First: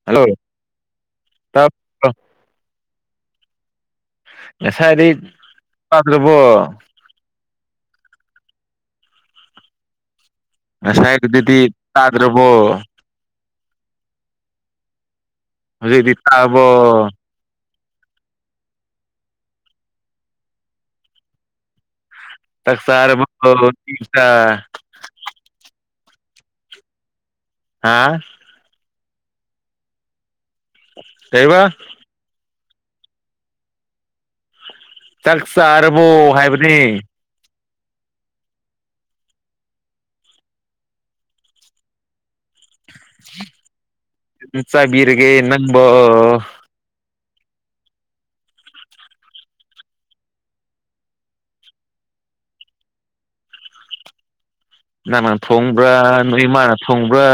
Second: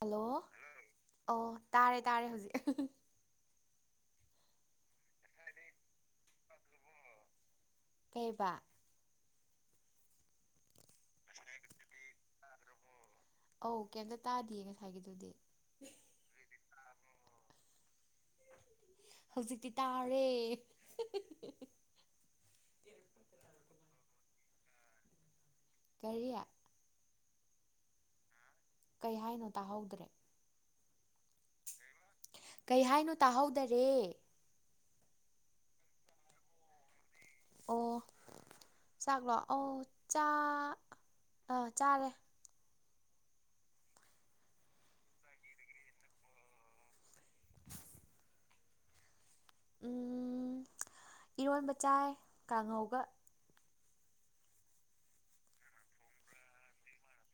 hello ꯑꯣ ꯇꯥꯔꯦ ꯇꯥꯕ꯭ꯔꯣ ꯇꯥꯔꯦ ꯍꯧꯖꯤꯛ ꯉꯁꯥꯏꯗꯤꯗ꯭ꯔꯕꯣ ꯀꯩꯕ ꯉꯁꯥꯏ ꯑꯗꯨꯗꯤ ꯇꯥꯗ꯭ꯔꯕꯣ ꯑꯧ ꯀꯩꯝꯇ ꯇꯥꯗꯌꯦ ꯉꯁꯥꯏꯒꯤꯗꯨꯗꯤ ꯍꯧꯖꯤꯛꯗꯤꯇꯥ ꯑꯕꯣ ꯍꯧꯖꯤꯛꯇꯤ ꯇꯥꯔꯦ ꯇꯛꯁꯔꯕꯨꯁ ꯀꯔꯤꯌꯥ ꯍꯥꯥ ꯀꯩ ꯍꯥꯏꯅꯣ ꯇꯥꯍꯧꯗ꯭ꯔꯦ ꯀꯩꯕ ꯀꯩ ꯍꯥꯏꯅꯣ ꯇꯥꯍꯧꯗꯔꯦ ꯆꯥꯛ ꯆꯥꯔꯕꯣ ꯍꯥꯏꯕꯅꯤ ꯑꯣ ꯆꯥꯛꯂꯣ ꯑꯧ ꯑꯥ ꯆꯥꯔꯦ ꯏꯟ ꯆꯕꯤꯔꯒꯦ ꯅꯪꯝꯕ ꯎꯝ ꯏꯔꯣꯟꯕ ꯆꯥꯏ ꯀꯥꯡꯉꯧꯒ ꯅꯪꯅ ꯊꯣꯡꯕ꯭ꯔꯥ ꯅꯣꯏ ꯏꯃꯥꯅ ꯊꯣꯡꯕ꯭ꯔꯥ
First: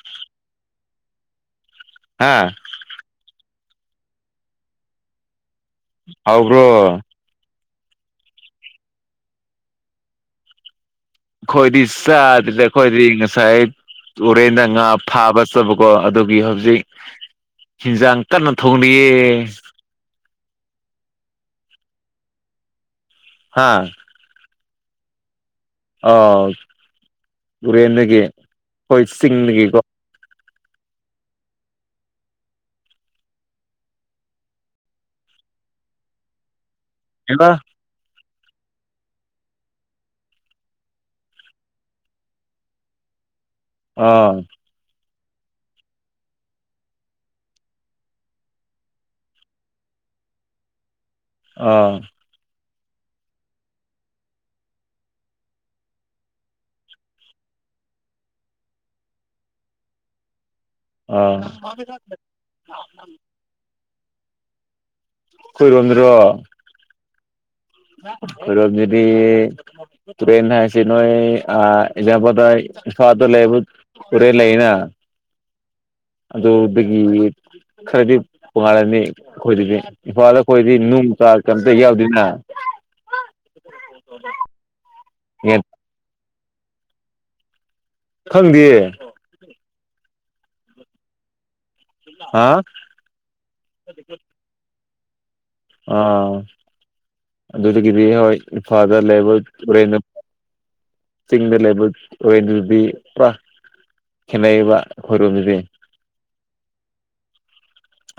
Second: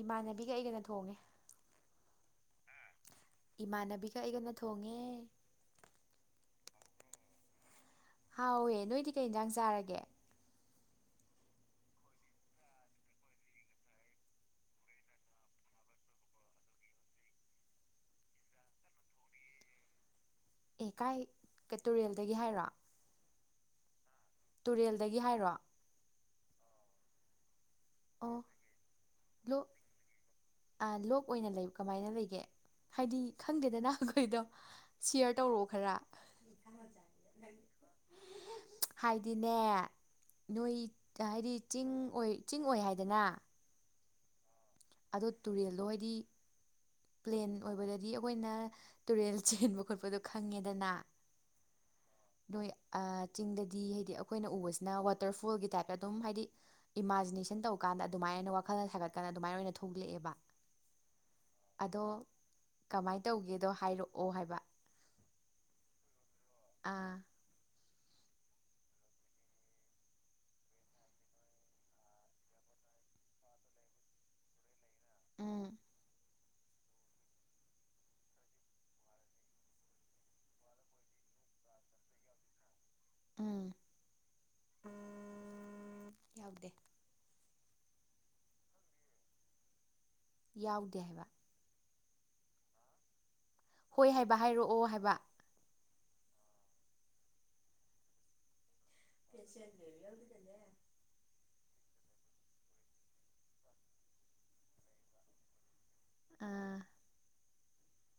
ꯏꯃꯥꯟꯅꯕꯤꯒ ꯑꯩꯒꯅ ꯊꯣꯡꯉꯦ ꯍꯥꯥ ꯏꯃꯥꯟꯅꯕꯤꯒ ꯑꯩꯒꯅ ꯊꯣꯡꯉꯦ ꯍꯥꯎꯕ꯭ꯔꯣ ꯍꯥꯎꯋꯦ ꯅꯣꯏꯗꯤ ꯀꯩ ꯌꯦꯟꯖꯥꯡ ꯆꯥꯔꯒꯦ ꯈꯣꯏꯗꯤ ꯆꯥꯗ꯭ꯔꯤꯗ ꯈꯣꯏꯗꯤ ꯉꯁꯥꯏ ꯇꯣꯔꯦꯟꯗ ꯉꯥ ꯐꯥꯕ ꯆꯕꯀꯣ ꯑꯗꯨꯒꯤ ꯍꯧꯖꯤꯛ ꯍꯤꯟꯁꯥꯡ ꯀꯟꯅ ꯊꯣꯡꯔꯤꯌꯦ ꯑꯦ ꯀꯥꯏ ꯀ ꯇꯨꯔꯦꯜꯗꯒꯤ ꯍꯥꯏꯔꯣ ꯍꯥꯥ ꯇꯨꯔꯦꯜꯗꯒꯤ ꯍꯥꯏꯔꯣ ꯑꯥꯎ ꯇꯨꯔꯦꯟꯗꯒꯤ ꯑꯣ ꯑꯩꯈꯣꯏ ꯆꯤꯡꯗꯒꯤꯀꯣ ꯑ ꯂꯣꯛ ꯑꯣꯏꯅ ꯂꯩꯕ ꯀꯃꯥꯏꯅ ꯂꯩꯒꯦ ꯍꯥꯏꯗꯤ ꯈꯪꯗꯦꯗꯅ ꯑꯩꯈꯣꯏꯗꯣ ꯁꯤꯌꯥꯔ ꯇꯧꯔꯛꯑꯣ ꯈꯔ ꯀꯩꯕ ꯍꯥꯏꯗꯤꯅꯦ ꯅꯣꯏ ꯍꯥꯏꯗꯤ ꯆꯤꯡ ꯑꯣꯏ ꯆꯤꯡ ꯑꯣꯏ ꯍꯥꯏꯗꯅ ꯑꯥ ꯑꯗ ꯇꯨꯔꯦꯜꯗꯣ ꯑꯣꯏꯗꯤ ꯄ꯭ꯂꯦꯟ ꯑꯣꯏꯕꯗꯗꯤ ꯑꯩꯈꯣꯏꯅ ꯇꯨꯔꯦꯜ ꯆꯦꯟꯕ ꯈꯣꯠꯄꯗꯣ ꯈꯪꯉꯦꯗꯅ ꯑꯥ ꯅꯣꯏ ꯑ ꯆꯤꯡꯗꯗꯤ ꯍꯥꯏꯗꯤ ꯑꯩꯈꯣꯏꯅ ꯎꯕꯁꯤꯅ ꯋꯥꯇꯔꯐꯣꯜꯒꯤ ꯇꯥꯏꯞꯇ ꯑꯗꯨꯝ ꯍꯥꯏꯗꯤ ꯏꯃꯥꯖꯤꯅꯦꯁꯟ ꯇꯧꯀꯥꯟꯗ ꯑꯗꯨꯃꯥꯏꯅ ꯋꯥꯈꯜꯅ ꯁꯥꯒꯠꯀꯥꯟꯗ ꯑꯗꯨꯃꯥꯏꯅ ꯑꯣꯏꯅ ꯊꯣꯛꯂꯛꯑꯦꯕ ꯑꯥ ꯑꯗꯣ ꯀꯃꯥꯏꯅ ꯇꯧꯒꯦꯗꯣ ꯍꯥꯏꯔꯛꯑꯣ ꯍꯥꯏꯕ ꯈꯣꯏꯔꯣꯝꯗꯔꯣ ꯑꯥ ꯈꯣꯏꯔꯣꯝꯗꯗꯤ ꯇꯨꯔꯦꯟ ꯍꯥꯏꯁꯤ ꯅꯣꯏ ꯑ ꯑꯦꯛꯖꯥꯝꯄꯜꯗ ꯏꯝꯐꯥꯜꯗ ꯂꯩꯕ ꯇꯨꯔꯦꯜ ꯂꯩꯅ ꯎꯝ ꯑꯗꯨꯗꯒꯤ ꯈꯔꯗꯤ ꯇꯣꯉꯥꯜꯂꯅꯤ ꯑꯩꯈꯣꯏꯗꯗꯤ ꯏꯝꯐꯥꯜꯗ ꯑꯩꯈꯣꯏꯗꯤ ꯅꯨꯡ ꯆꯥ ꯀꯩꯝꯇ ꯌꯥꯎꯗꯦꯅ ꯎꯝ [unintelligible] ꯌꯥꯎꯗꯦ ꯈꯪꯗꯦ ꯌꯥꯎꯗꯦ ꯍꯥꯏꯕ ꯍꯥ ꯍꯣꯏ ꯍꯥꯏꯕ ꯍꯥꯏꯔꯛꯑꯣ ꯍꯥꯏꯕ ꯑꯥ ꯑꯗꯨꯗꯒꯤꯗꯤ ꯍꯣꯏ ꯏꯝꯐꯥꯗ ꯂꯩꯕ ꯇꯨꯔꯦꯟ ꯆꯤꯡꯗ ꯂꯩꯕ [unintelligible] ꯗꯨꯗꯤ ꯄꯨꯔꯥ ꯈꯦꯠꯅꯩꯕ ꯑꯩꯈꯣꯏꯔꯣꯝꯗꯗꯤ ꯑꯥ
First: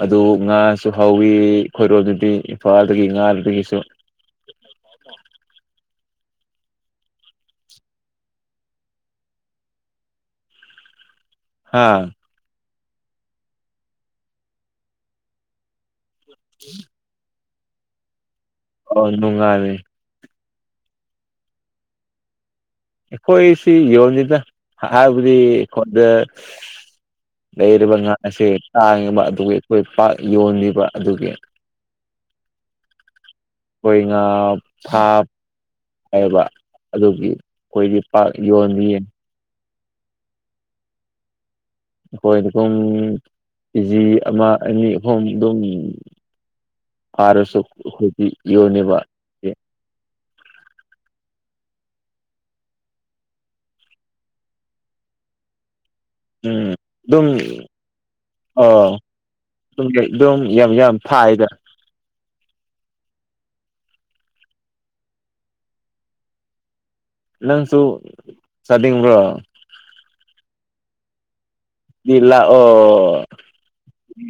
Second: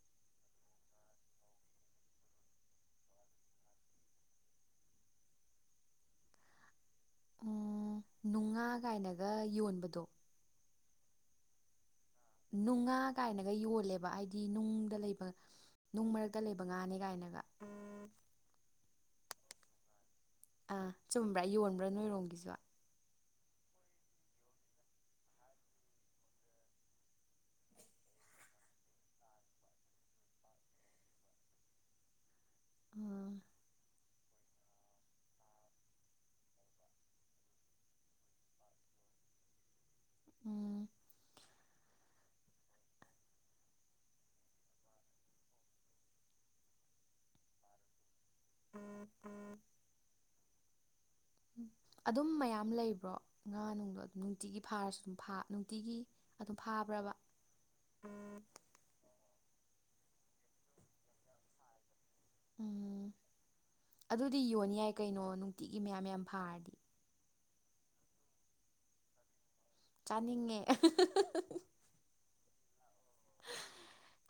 ꯑꯗꯨ ꯉꯥꯁꯨ ꯍꯧꯋꯤ ꯈꯣꯏꯔꯣꯝꯗꯨꯗꯤ ꯏꯝꯐꯥꯜꯗꯒꯤ ꯉꯥꯗꯨꯗꯒꯤꯁꯨ ꯎ ꯅꯨꯡꯉꯥ ꯀꯥꯏꯅꯒ ꯌꯣꯟꯕꯗꯣ ꯍꯥꯥ ꯅꯨꯡꯉꯥ ꯀꯥꯏꯅꯒ ꯌꯣꯜꯂꯦꯕ ꯍꯥꯏꯗꯤ ꯅꯨꯡꯗ ꯂꯩꯕ ꯅꯨꯡ ꯃꯔꯛꯇ ꯂꯩꯕ ꯉꯥꯅꯦ ꯀꯥꯏꯅꯒ ꯑꯣ ꯅꯨꯡꯉꯥꯅꯦ ꯑꯥ ꯆꯨꯝꯕ꯭ꯔꯥ ꯌꯣꯟꯕ꯭ꯔꯥ ꯅꯣꯏꯔꯣꯝꯒꯤꯁꯨ ꯑꯩꯈꯣꯏꯁꯤ ꯌꯣꯟꯅꯤꯗ ꯍꯥꯏꯕꯗꯤ ꯑꯩꯈꯣꯟꯗ ꯂꯩꯔꯤꯕ ꯉꯥꯁꯦ ꯇꯥꯡꯉꯤꯕ ꯑꯗꯨꯒꯤ ꯑꯩꯈꯣꯏ ꯄꯥꯛ ꯌꯣꯟꯂꯤꯕ ꯑꯗꯨꯒꯤ ꯑ ꯑꯩꯈꯣꯏ ꯉꯥ ꯐꯥꯞ ꯍꯥꯏꯕ ꯑꯗꯨꯒꯤ ꯑꯩꯈꯣꯏꯗꯤ ꯄꯥꯛ ꯌꯣꯟꯂꯤꯌꯦ ꯎꯝ ꯑꯩꯈꯣꯏꯗꯣ ꯄꯨꯡ ꯏꯤ ꯖꯤ ꯑꯃ ꯑꯅꯤ ꯑꯍꯨꯝ ꯑꯗꯨꯝ ꯐꯥꯔꯁꯨ ꯑꯩꯈꯣꯏꯗꯤ ꯌꯣꯟꯅꯤꯕ [unintelligible] ꯑꯗꯨꯝ ꯃꯌꯥꯝ ꯂꯩꯕ꯭ꯔꯣ ꯉꯥꯅꯨꯡꯗꯣ ꯑꯗꯨꯝ ꯅꯨꯡꯇꯤꯒꯤ ꯐꯥꯔꯁꯨ ꯑꯗꯨꯝ ꯐꯥ ꯅꯨꯡꯇꯤꯒꯤ ꯑꯗꯨꯝ ꯎꯝ ꯐꯥꯕ꯭ꯔꯕ ꯑꯗꯨꯝ ꯑꯣ [unintelligible] ꯑꯗꯨꯝ ꯌꯥꯝ ꯌꯥꯝ ꯐꯥꯏꯗ ꯎꯝ ꯑꯗꯨꯗꯤ ꯌꯣꯟ ꯌꯥꯏ ꯀꯩꯅꯣ ꯅꯨꯡꯇꯤꯒꯤ ꯃꯌꯥꯝ ꯃꯌꯥꯝ ꯐꯥꯔꯗꯤ ꯅꯪꯁꯨ ꯆꯥꯅꯤꯡꯕ꯭ꯔꯣ ꯆꯥꯅꯤꯡꯉꯦ [unintelligible] [unintelligible] ꯂꯥꯛꯑꯣ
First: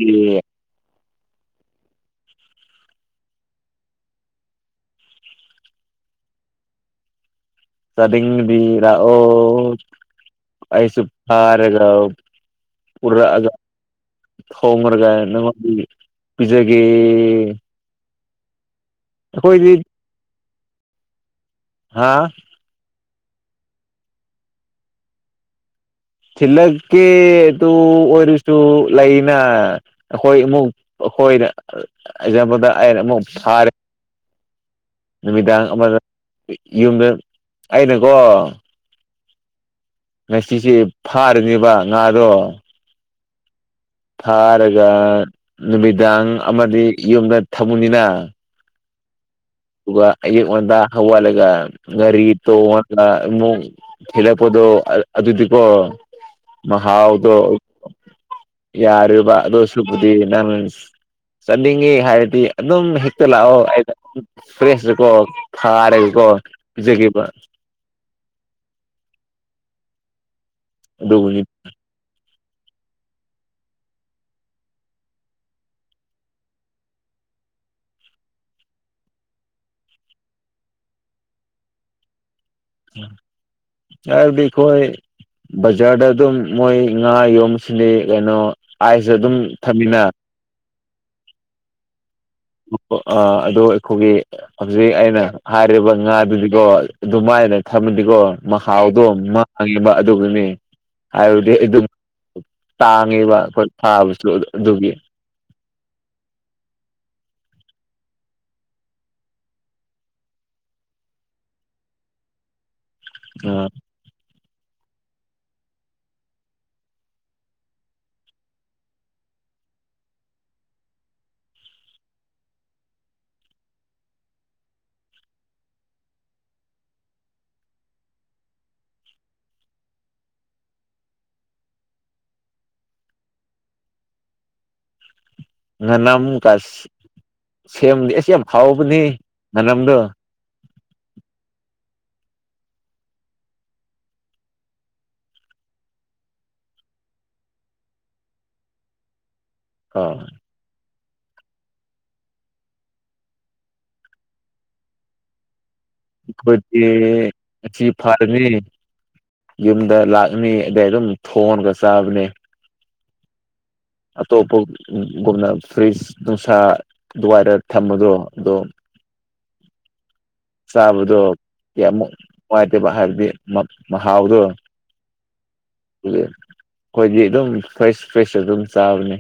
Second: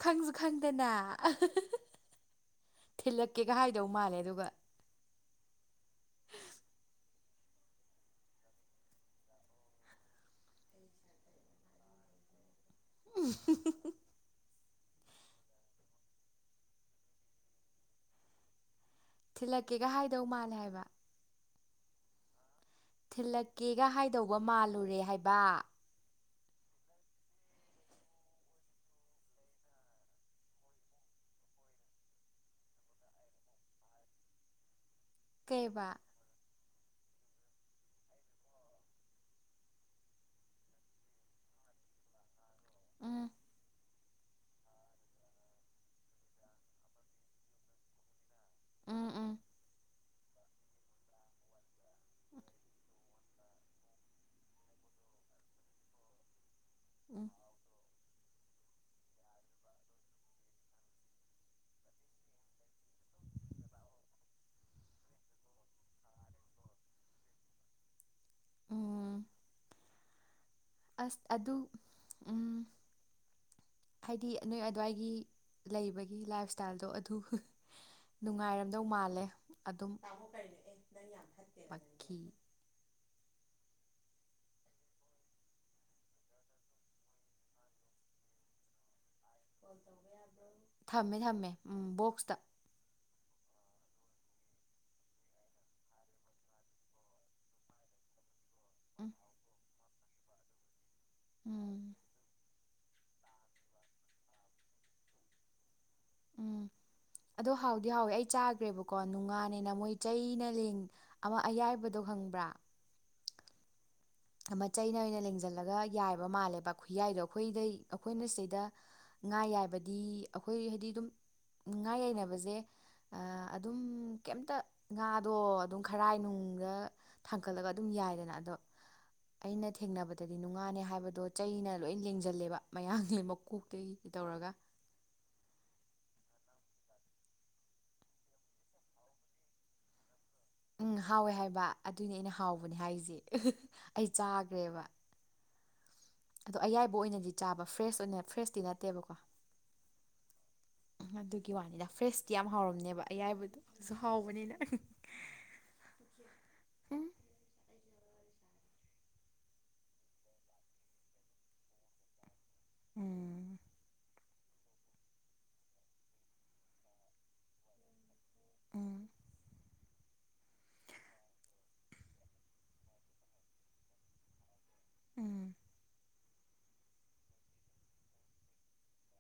ꯈꯪꯖꯨ ꯈꯪ ꯗꯅ ꯊꯤꯜꯂꯛꯀꯦꯒ ꯍꯥꯏꯗꯧ ꯃꯥꯜꯂꯦ ꯑꯗꯨꯒ ꯆꯥꯅꯤꯡꯉꯗꯤ ꯂꯥꯛꯑꯣ ꯑꯩꯁꯨ ꯐꯔꯣꯂꯥꯎ ꯄꯨꯔꯛꯑꯒ ꯊꯣꯡꯔꯒ ꯅꯪꯉꯣꯟ ꯄꯤꯖꯒꯦ ꯑꯩꯈꯣꯏꯗꯤ ꯊꯤꯜꯂꯛꯀꯦꯒ ꯍꯥꯏꯗꯧ ꯃꯥꯜꯂꯦ ꯍꯥꯏꯕ ꯍꯥꯥ ꯊꯤꯜꯂꯛꯀꯦꯒ ꯍꯥꯏꯗꯧꯕ ꯃꯥꯜꯂꯨꯔꯦ ꯍꯥꯏꯕ ꯊꯤꯜꯂꯛꯀꯦ ꯑꯗꯨ ꯑꯣꯏꯔꯁꯨ ꯂꯩꯅ ꯑꯩꯈꯣꯏ ꯑꯃꯨꯛ ꯑꯩꯈꯣꯏꯅ ꯑꯦꯛꯖꯥꯝꯄꯜꯗ ꯑꯩꯅ ꯑꯃꯨꯛ ꯐꯔꯦ ꯅꯨꯃꯤꯗꯥꯡ ꯀꯩꯕ ꯑꯃꯗ ꯌꯨꯝꯗ ꯑꯩꯅꯀꯣ ꯉꯁꯤꯁꯦ ꯐꯥꯔꯅꯦꯕ ꯉꯥꯗꯣ ꯑꯥ ꯐꯥꯔꯒ ꯅꯨꯃꯤꯗꯥꯡ ꯑꯃꯗꯤ ꯌꯨꯝꯗ ꯊꯝꯃꯨꯅꯤꯅ ꯎꯝ ꯎꯝ ꯑꯗꯨꯒ ꯑꯌꯨꯛ ꯉꯟꯇꯥ ꯍꯧꯒꯠꯂꯒꯥ ꯒꯥꯔꯤ ꯇꯣꯡꯉ ꯑꯥ ꯑꯃꯨꯛ ꯊꯤꯜꯂꯛꯄꯗꯣ ꯑ ꯑꯗꯨꯗꯤꯀꯣ ꯎꯝ ꯃꯍꯥꯎꯗꯣ ꯌꯥꯔꯤꯕ ꯑꯗꯣꯏꯁꯨꯛꯄꯨꯗꯤ ꯅꯪ ꯆꯠꯅꯤꯡꯉꯦ ꯍꯥꯏꯔꯗꯤ ꯑꯗꯨꯝ ꯍꯦꯛꯇ ꯂꯥꯛꯑꯣ ꯑꯩꯒ ꯐ꯭ꯔꯦꯁꯇꯀꯣ ꯐꯥꯔꯒꯀꯣ ꯄꯤꯖꯒꯤꯕꯥ ꯎꯝ ꯑꯁ ꯑꯗꯨꯕꯨꯅꯤ ꯑꯗꯨ ꯎꯝ ꯍꯥꯏꯗꯤ ꯅꯣꯏ ꯑꯗꯨꯋꯥꯏꯒꯤ ꯂꯩꯕꯒꯤ ꯂꯥꯏꯞ ꯏꯁ꯭ꯇꯥꯏꯜꯗꯣ ꯑꯗꯨ ꯅꯨꯡꯉꯥꯏꯔꯝꯗꯧ ꯃꯥꯜꯂꯦ ꯑꯗꯨꯝ [unintelligible] ꯆꯜꯕꯤꯈꯣꯏ ꯕꯖꯥꯔꯗ ꯑꯗꯨꯝ ꯃꯣꯏ ꯉꯥ ꯌꯣꯟ ꯁꯤꯅꯤ ꯀꯩꯅꯣ ꯑꯥꯢꯁ ꯑꯗꯨꯝ ꯊꯝꯃꯤꯅ [unintelligible] ꯊꯝꯃꯦ ꯊꯝꯃꯦ ꯎꯝ ꯕꯣꯛꯁꯇ ꯑꯥ ꯑꯗꯣ ꯑꯩꯈꯣꯏꯒꯤ ꯍꯧꯖꯤꯛ ꯑꯩꯅ ꯍꯥꯏꯔꯤꯕ ꯉꯥꯗꯨꯗꯤꯀꯣ ꯑꯗꯨꯃꯥꯏꯅ ꯊꯝꯃꯗꯤꯀꯣ ꯃꯍꯥꯎꯗꯣ ꯎꯝ ꯃꯥꯡꯉꯦꯕꯥ ꯑꯗꯨꯒꯤꯅꯤ ꯍꯥꯏꯕꯗꯤ ꯑꯗꯨꯝ ꯎꯝ ꯇꯥꯡꯉꯦꯕ ꯑꯩꯈꯣꯏ ꯐꯥꯕꯁꯨ ꯑꯗꯨꯒꯤ ꯎꯝ ꯑꯗꯣ ꯍꯥꯎꯗꯤ ꯍꯥꯎꯋꯦ ꯑꯩ ꯆꯥꯒ꯭ꯔꯦꯕꯀꯣ ꯅꯨꯡꯉꯥ ꯅꯤꯅ ꯃꯣꯏ ꯆꯩꯅ ꯂꯦꯡ ꯑꯃ ꯑꯌꯥꯏꯕꯗꯣ ꯈꯪꯕ꯭ꯔꯥ [unintelligible] ꯑꯃ ꯆꯩꯩꯅ ꯑꯣꯏꯅ ꯂꯦꯡꯁꯤꯜꯂꯒ ꯌꯥꯏꯕ ꯃꯥꯜꯂꯦꯕ ꯈꯨꯌꯥꯏꯗꯣ ꯑꯩꯈꯣꯏꯗꯩ ꯑꯩꯈꯣꯏꯅ ꯁꯤꯗ ꯉꯥ ꯌꯥꯏꯕꯗꯤ ꯑꯩꯈꯣꯏ ꯍꯥꯏꯗꯤ ꯑꯗꯨꯝ ꯉꯥ ꯌꯩꯅꯕꯁꯦ ꯑꯥ ꯑꯗꯨꯝ ꯀꯩꯝꯇ ꯉꯥꯗꯣ ꯑꯗꯨꯝ ꯈꯔꯥꯏꯅꯨꯡꯗ ꯊꯥꯡꯀꯠꯂꯒ ꯑꯗꯨꯝ ꯌꯥꯏꯗꯅ ꯑꯗꯣ ꯑꯩꯅ ꯊꯦꯡꯅꯕꯗꯗꯤ ꯅꯨꯡꯉꯥꯅꯤ ꯍꯥꯏꯕꯗꯣ ꯆꯩꯅ ꯂꯣꯏ ꯂꯦꯡꯁꯤꯜꯂꯦꯕ ꯃꯌꯥ ꯃꯀꯣꯛꯇꯒꯤ ꯇꯧꯔꯒ ꯉꯥꯅꯝ ꯀ ꯁꯦꯝꯕꯅꯤ ꯑꯁ ꯌꯥꯝ ꯍꯥꯎꯕꯅꯤ ꯉꯥꯅꯝꯗꯣ ꯎꯝ ꯍꯥꯎꯋꯦ ꯍꯥꯏꯕ ꯑꯗꯨꯏꯅꯦ ꯑꯩꯅ ꯍꯥꯎꯕꯅꯦ ꯍꯥꯏꯁꯦ ꯑꯩ ꯆꯥꯈ꯭ꯔꯦꯕ ꯑꯗꯣ ꯑꯌꯥꯏꯕ ꯑꯣꯏꯅꯗꯤ ꯆꯥꯕ ꯐ꯭ꯔꯦꯁ ꯑꯣꯏꯅ ꯐ꯭ꯔꯦꯁꯇꯤ ꯅꯠꯇꯦꯕꯀꯣ ꯑꯣ ꯑꯗꯨꯒꯤ ꯋꯥꯅꯤꯗ ꯐ꯭ꯔꯦꯁꯇꯤ ꯌꯥꯝ ꯍꯥꯎꯔꯝꯅꯦꯕ ꯑꯌꯥꯏꯕꯗꯣ ꯁꯨ ꯍꯥꯎꯕꯅꯤꯅ ꯑꯩꯈꯣꯏꯗꯤ ꯑꯁꯤ ꯐꯥꯔꯃꯤ ꯌꯨꯝꯗ ꯂꯥꯛꯑꯅꯤ ꯑꯗꯩ ꯑꯗꯨꯝ ꯊꯣꯟꯒ ꯆꯥꯕꯅꯦ ꯎꯝ ꯑꯇꯣꯞꯄꯒꯨꯝꯅ ꯐ꯭ꯔꯤꯖ ꯅꯨꯡꯁꯥ ꯑꯗꯨꯋꯥꯏꯗ ꯊꯝꯕꯗꯣ ꯑꯗꯣ ꯎꯝ ꯆꯥꯕꯗꯣ ꯀꯌꯥꯃꯨꯛ ꯅꯨꯡꯉꯥꯏꯇꯕ ꯍꯥꯏꯕꯗꯤ ꯃꯍꯥꯎꯗꯣ ꯎꯝ ꯑꯩꯈꯣꯏꯗꯤ ꯑꯗꯨꯝ ꯐ꯭ꯔꯦꯁ ꯐ꯭ꯔꯦꯁ ꯑꯗꯨꯝ ꯆꯥꯕꯅꯦ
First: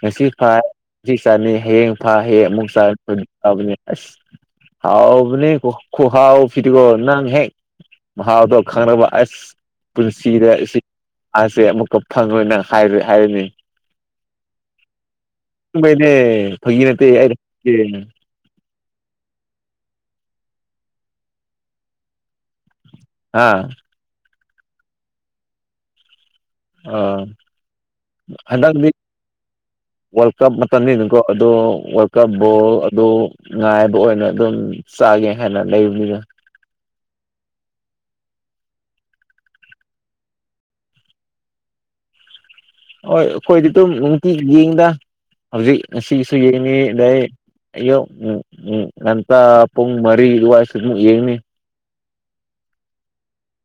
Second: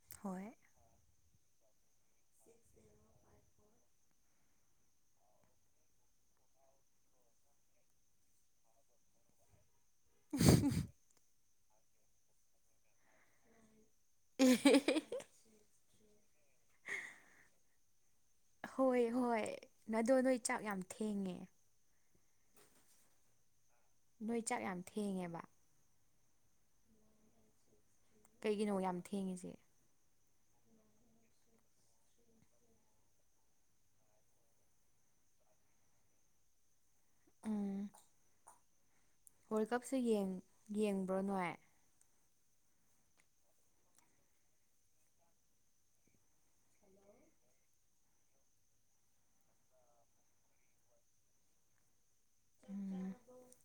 ꯉꯁꯤ ꯍꯣꯏ ꯐꯥꯏ ꯁꯤ ꯆꯅꯤ ꯍꯌꯦꯡ ꯐꯥꯏ ꯍꯥꯌꯦꯡ ꯑꯃꯨꯛ ꯆꯥ ꯐꯕꯅꯦ ꯑꯁ ꯍꯥꯎꯕꯅꯦ ꯀꯣ ꯈꯣꯍꯥꯎ ꯁꯤꯗꯤꯒꯣ ꯅꯪ ꯍꯦꯛ ꯃꯍꯥꯎꯗꯣ ꯈꯪꯉꯥꯕ ꯑꯁ ꯁꯤꯗ ꯁꯤ ꯉꯥꯁꯦ ꯑꯃꯨꯛꯀ ꯐꯪꯉꯣꯏꯅ ꯍꯥꯏꯔꯣꯏ ꯍꯥꯏꯔꯤꯅꯦ ꯍꯦ ꯍꯦ ꯑꯁꯦꯡꯕꯒꯤꯅꯦ ꯐꯥꯒꯤ ꯅꯠꯇꯦ ꯑꯩꯅꯥ ꯍꯥꯏꯁꯦ ꯍꯣꯏ ꯍꯣꯏ ꯅꯗꯣ ꯅꯣꯏ ꯆꯥꯛ ꯌꯥꯝ ꯊꯦꯡꯉꯦ ꯍꯥ ꯅꯣꯏ ꯆꯥꯛ ꯌꯥꯝ ꯊꯦꯡꯉꯦꯕ ꯑꯣ ꯀꯩꯒꯤꯅꯣ ꯍꯟꯗꯛꯗꯤ ꯌꯥꯝ ꯊꯦꯡꯉꯤꯁꯦ ꯋꯥꯔꯜ ꯀꯞ ꯃꯇꯝꯅꯤꯅꯥꯀꯣ ꯑꯗꯨ ꯋꯥꯔꯜ ꯀꯞ ꯕꯣꯜ ꯑꯗꯨ ꯉꯥꯏꯕ ꯑꯣꯏꯅ ꯑꯗꯨꯝ ꯆꯥꯒꯦ ꯍꯥꯏꯅ ꯂꯩꯕꯅꯤꯅ ꯎꯝ ꯍꯣꯏ ꯀꯞꯁꯨ ꯌꯦꯡꯕ꯭ꯔꯣꯅꯣ ꯍꯣꯏ ꯑꯩꯈꯣꯏꯗꯤ ꯑꯗꯨꯝ ꯅꯨꯡꯇꯤꯒꯤ ꯌꯦꯡꯗ ꯍꯧꯖꯤꯛ ꯉꯁꯤꯁꯨ ꯌꯦꯡꯉꯤ ꯑꯗꯩ ꯑꯌꯣ ꯎꯝ ꯎꯝ ꯉꯟꯇꯥ ꯄꯨꯡ ꯃꯔꯤ ꯑꯗꯨꯋꯥꯏꯁꯨ ꯑꯃꯨꯛ ꯌꯦꯡꯅꯤ ꯎꯝ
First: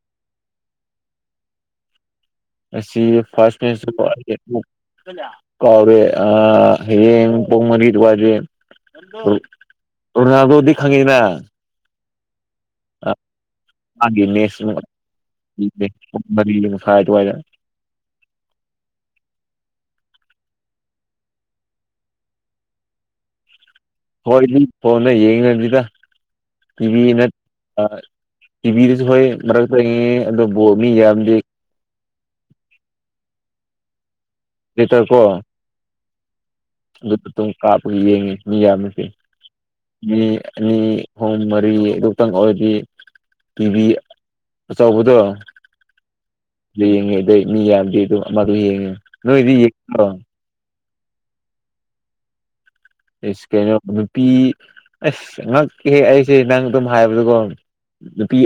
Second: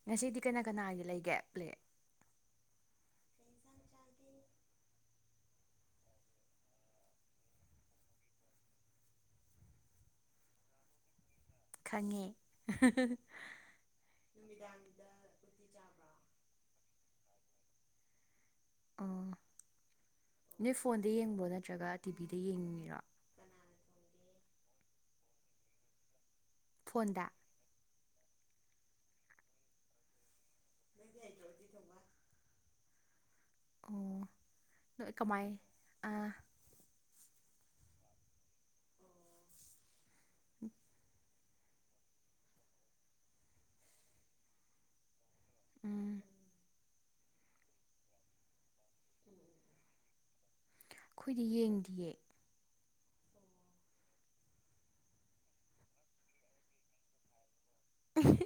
ꯉꯁꯤꯗꯤ ꯀꯅꯥ ꯀꯅꯥꯗꯤ ꯂꯩꯒꯦ ꯄ꯭ꯂꯦ ꯑꯁꯤ ꯐ ꯀꯥꯎꯔꯦ ꯑ ꯍ ꯄꯣ ꯃꯅꯤꯠ ꯋꯥꯖꯦ ꯔꯗꯣꯗꯤ ꯈꯉꯤꯅ ꯈꯪꯉꯦ ꯅꯨꯃꯤꯡ ꯃꯔꯤꯅ ꯁꯥꯏ ꯑꯗꯨꯋꯥꯏꯗ ꯑꯣ ꯅꯣꯏ ꯐꯣꯟꯗ ꯌꯦꯡꯕ꯭ꯔꯣ ꯅꯠꯇ꯭ꯔꯒ ꯇꯤꯚꯤꯗ ꯌꯦꯡꯅꯤꯔꯣ ꯍꯣꯏꯗꯤ ꯐꯣꯟꯗ ꯌꯦꯡꯗꯤꯗ ꯇꯤꯚꯤꯅ ꯐꯣꯟꯗ ꯇꯤꯚꯗꯁꯨ ꯍꯣꯏ ꯃꯔꯛꯇꯉ ꯑꯣꯕ ꯃꯤ ꯌꯥꯝꯗꯤ ꯕꯗꯤ ꯊꯣꯡꯕ ꯑꯣ ꯂꯤꯇꯔ ꯅꯣꯏ ꯀꯣ ꯀꯃꯥꯏ ꯑꯥ ꯑꯗꯨꯠꯇ ꯀꯥꯞꯄꯒ ꯌꯦꯡꯉꯤ ꯃꯤ ꯌꯥꯝꯃꯤꯁꯦ ꯃꯤ ꯃꯤ ꯍꯝ ꯃꯔꯤ ꯈꯤꯇꯪ ꯑꯣꯏꯔꯗꯤ ꯇꯤꯚꯤ ꯑꯆꯧꯕꯗꯣ ꯑꯥ ꯌꯦꯡꯉꯦ ꯑꯗꯨꯗꯩ ꯃꯤ ꯌꯥꯝꯗꯤꯦ ꯑꯗꯨ ꯃꯗꯨ ꯌꯦꯡꯉꯦ ꯅꯣꯏꯗꯤ ꯌꯦ꯭ꯔꯣ ꯑꯩꯈꯣꯏꯗꯤ ꯌꯦꯡꯗꯤꯌꯦ ꯏꯁꯁ ꯀꯩꯅꯣ ꯅꯨꯄꯤ ꯑꯁ ꯉꯛꯍꯦꯛ ꯑꯩꯁꯦ ꯅꯪ ꯑꯗꯨꯝ ꯍꯥꯏꯕꯗꯀꯣ ꯅꯨꯄꯤ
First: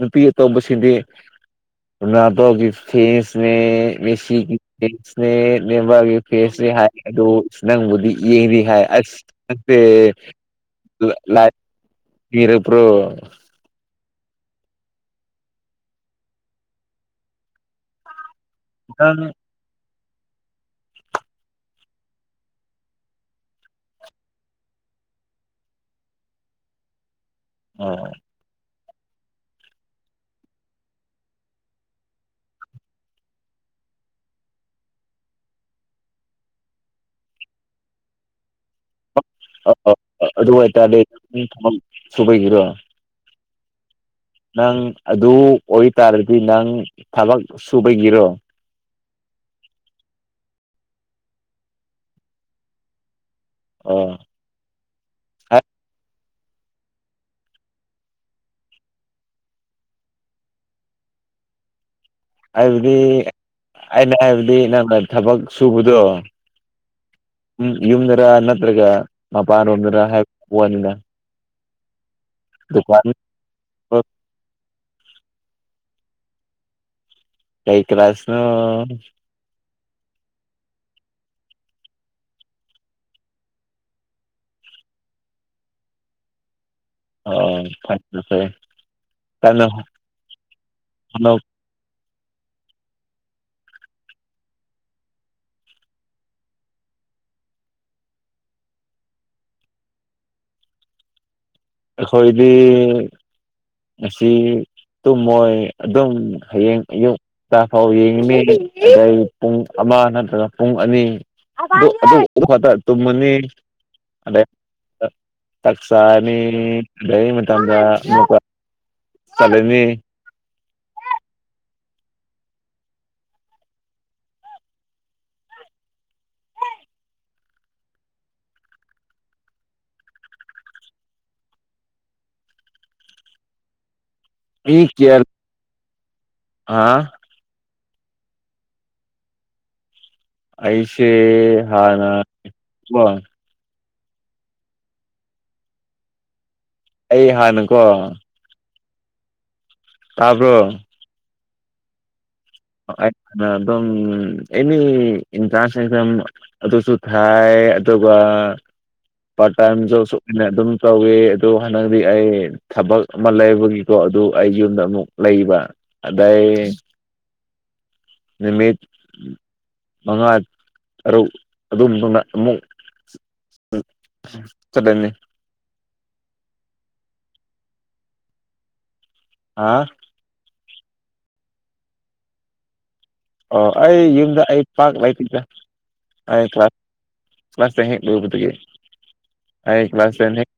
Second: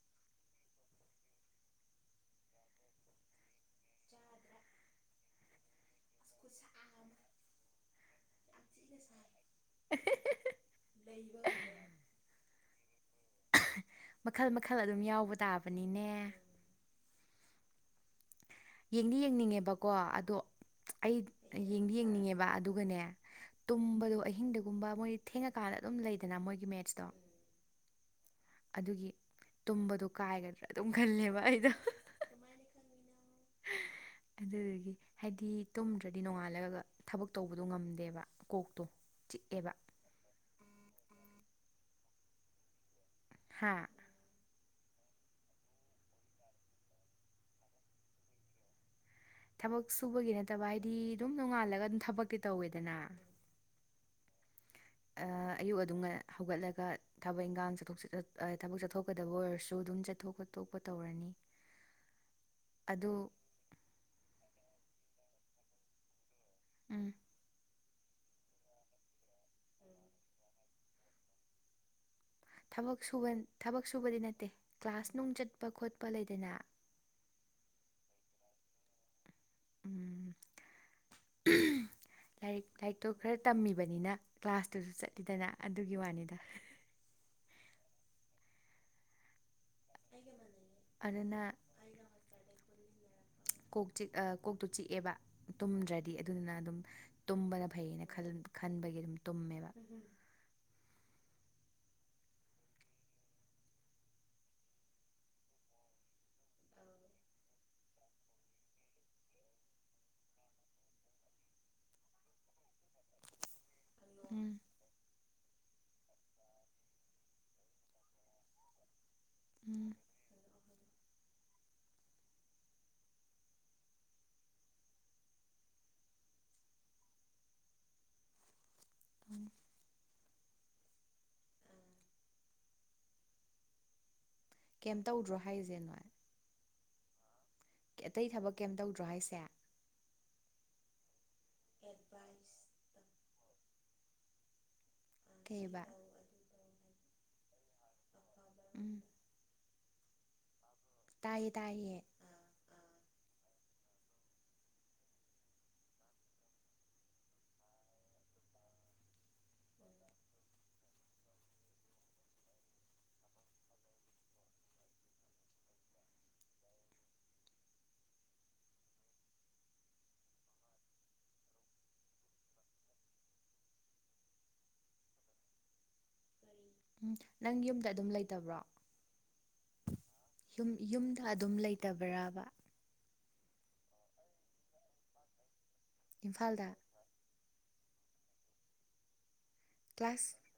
ꯅꯨꯄꯤ ꯑꯇꯧꯕꯁꯤꯗꯤꯅꯥꯗꯣꯒꯤ ꯐꯦꯁ ꯁꯅꯦ ꯁꯤꯒꯤ ꯏꯁꯅꯦꯠ ꯅꯦꯝꯕꯔꯒꯤ ꯐꯦꯁꯁꯤ ꯍꯥꯏ ꯑꯗꯨ ꯅꯪꯕꯨꯗꯤ ꯌꯦꯡꯗꯤ ꯍꯥꯏ ꯁꯦ ꯂꯔ ꯄꯨ꯭ꯔꯣ ꯃꯈꯜ ꯃꯈꯜ ꯑꯗꯨꯝ ꯌꯥꯎꯕ ꯇꯥꯕꯅꯤꯅꯦ ꯌꯦꯡꯗꯤ ꯅꯪ ꯌꯦꯡꯅꯤꯡꯉꯦꯕꯀꯣ ꯑꯗꯣ ꯑꯩ ꯌꯦꯡꯗꯤ ꯌꯦꯡꯅꯤꯡꯉꯦꯕ ꯑꯗꯨꯒꯅꯦ ꯇꯨꯝꯕꯗꯣ ꯑꯍꯤꯡꯗꯨꯒꯨꯝꯕ ꯃꯣꯏ ꯊꯦꯡꯉꯀꯥꯟꯗ ꯑꯗꯨꯝ ꯂꯩꯗꯅ ꯃꯣꯏꯒꯤ ꯃꯦꯠꯁꯇꯣ ꯑꯣ ꯑꯗꯨꯒꯤ ꯇꯨꯝꯕꯗꯣ ꯀꯥꯏꯒꯗ꯭ꯔꯥ ꯑꯗꯨꯝ ꯈꯜꯂꯦꯕ ꯑꯩꯗꯣ ꯑꯗꯨꯗꯒꯤ ꯍꯥꯏꯗꯤ ꯇꯨꯝꯗ꯭ꯔꯗꯤ ꯅꯣꯡꯉꯥꯜꯂꯒ ꯊꯕꯛ ꯇꯧꯕꯗꯣ ꯉꯝꯗꯦꯕ ꯀꯣꯛꯇꯣ ꯑ ꯆꯤꯛꯑꯦꯕ ꯑꯧ ꯑ ꯑꯗꯨ ꯑꯣꯏꯇꯥꯔꯗꯤ ꯊ ꯁꯨꯕꯒꯤꯔꯣ ꯍꯥꯥ ꯅꯪ ꯑꯗꯨ ꯑꯣꯏꯇꯥꯔꯗꯤ ꯅꯪ ꯊꯕꯛ ꯁꯨꯕꯒꯤꯔꯣ ꯊꯕꯛ ꯁꯨꯕꯒꯤ ꯅꯠꯇꯕ ꯍꯥꯏꯗꯤ ꯑꯗꯨꯝ ꯅꯣꯡꯉꯥꯜꯂꯒ ꯑꯗꯨꯝ ꯊꯕꯛꯇꯤ ꯇꯧꯋꯦꯗꯅ ꯑꯣ ꯑꯌꯨꯛ ꯑꯗꯨꯝ ꯍꯧꯒꯠꯂꯒ ꯊꯕꯛ ꯏꯪꯈꯥꯡ ꯆꯠꯊꯣꯛ ꯊꯕꯛ ꯆꯠꯊꯣꯛꯀꯗꯕ ꯑꯣꯏꯔꯁꯨ ꯑꯗꯨꯝ ꯆꯠꯊꯣꯛ ꯑꯇꯣꯞꯄ ꯇꯧꯔꯅꯤ ꯍꯥꯏꯕꯗꯤ ꯑꯗꯨ ꯑꯩꯅ ꯍꯥꯏꯕꯗꯤ ꯅꯪꯅ ꯊꯕꯛ ꯁꯨꯕꯗꯣ ꯎꯝ ꯌꯨꯝꯗꯔꯥ ꯅꯠꯇ꯭ꯔꯒ ꯃꯄꯥꯟ ꯔꯣꯝꯗꯔ ꯍꯥꯏꯕ ꯋꯥꯅꯤꯅ ꯁ ꯗꯨꯀꯥꯟ ꯊꯕꯛ ꯁꯨꯕꯗꯤ ꯅꯠꯇꯦ ꯀ꯭ꯂꯥꯁ ꯅꯨꯡ ꯆꯠꯄ ꯈꯣꯠꯄ ꯂꯩꯗꯅ ꯀꯩ ꯀ ꯀ꯭ꯂꯥꯁꯅꯣ ꯎꯝ ꯂꯥꯏꯔꯤꯛ ꯂꯥꯏꯔꯤꯛꯇꯣ ꯈꯔ ꯇꯝꯃꯤꯕꯅꯤꯅ ꯀ꯭ꯂꯥꯁꯇꯨꯁꯨ ꯆꯠꯂꯤꯗꯅ ꯑꯗꯨꯒꯤ ꯋꯥꯅꯤꯗ ꯑꯣ ꯊꯪꯁꯦ ꯍꯣꯠꯅꯧ ꯑꯗꯨꯅ ꯀꯣꯛ ꯆꯤꯛ ꯑ- ꯀꯣꯛꯇꯣ ꯆꯤꯛꯑꯦꯕ ꯇꯨꯝꯗ꯭ꯔꯗꯤ ꯑꯗꯨꯗꯨꯅ ꯑꯗꯨꯝ ꯇꯨꯝꯕꯅ ꯐꯩꯌꯦꯅ ꯈꯜ-ꯈꯟꯕꯒꯤ ꯑꯗꯨꯝ ꯇꯨꯝꯃꯦꯕ ꯑꯩꯈꯣꯏꯗꯤ ꯑꯁꯤ ꯇꯨꯝꯃꯣꯏ ꯑꯗꯨꯝ ꯍꯩꯌꯦꯡ ꯑꯌꯨꯛ [unintelligible] ꯐꯥꯎ ꯌꯦꯡꯒꯅꯤ ꯑꯗꯩ ꯄꯨꯡ ꯑꯃ ꯅꯠꯇ꯭ꯔꯒ ꯄꯨꯡ ꯑꯅꯤ ꯑꯗꯨ-ꯑꯗꯨ-ꯑꯗꯨꯈꯛꯇ ꯇꯨꯝꯑꯅꯤ ꯑꯗ ꯎꯝ ꯇꯛꯁꯥꯅꯤ ꯑꯗꯇꯗ ꯆꯠꯂꯅꯤ ꯎꯝ [inaudible] ꯀꯩꯝ [unintelligible] ꯇꯧꯗ꯭ꯔꯣ ꯍꯥꯏꯁꯦ ꯅꯣꯏ ꯍꯥ ꯑꯇꯩ ꯊꯕꯛ ꯀꯩꯝ ꯇꯧꯗ꯭ꯔꯣ ꯍꯥꯏꯁꯦ ꯑꯩꯁꯦ ꯍꯥꯥꯟꯅ ꯀꯣ ꯀꯩꯕ ꯑꯩ ꯍꯥꯟꯅꯀꯣ ꯎꯝ ꯇꯥꯕ꯭ꯔꯣ ꯇꯥꯏꯌꯦ ꯇꯥꯏꯌꯦ ꯑꯩꯅ ꯗꯨꯝ ꯑꯦꯅꯤ [unintelligible] ꯑꯗꯨꯁꯨ ꯊꯥꯏ ꯑꯗꯨꯒ ꯄꯥꯔꯠ ꯇꯥꯏꯝ ꯖꯣꯞꯁꯨ ꯑꯣꯏꯅ ꯑꯗꯨꯝ ꯇꯧꯋꯤ ꯑꯗꯣ ꯍꯟꯗꯛꯇꯤ ꯑꯩ ꯊꯕꯛ ꯑꯃ ꯂꯩꯕꯒꯤꯀꯣ ꯑꯗꯨ ꯑꯩ ꯌꯨꯝꯗ ꯑꯃꯨꯛ ꯂꯩꯕ ꯑꯗꯩ ꯅꯨꯃꯤꯠ ꯃꯉꯥ ꯇꯔꯨꯛ ꯑꯗꯨꯅ ꯑꯃꯨꯛ ꯆꯠꯂꯅꯤ ꯎꯝ ꯅꯪ ꯌꯨꯝꯗ ꯑꯗꯨꯝ ꯂꯩꯇꯕ꯭ꯔꯣ ꯑꯥ ꯌꯨꯝ-ꯌꯨꯝꯗ ꯑꯗꯨꯝ ꯂꯩꯇꯕ꯭ꯔꯕ ꯑꯣ ꯑꯩ ꯌꯨꯝꯗ ꯑꯩ ꯄꯥꯛ ꯂꯩꯇꯦꯗ ꯑꯩ ꯏꯝꯐꯥꯜꯗ ꯀ꯭ꯂꯥꯁ ꯀ꯭ꯂꯥꯁ ꯇꯦꯟ ꯍꯦꯛ ꯂꯣꯎꯕꯇꯒꯤ ꯑꯩ ꯀ꯭ꯂꯥꯁ ꯇꯦꯟ ꯍꯦꯛ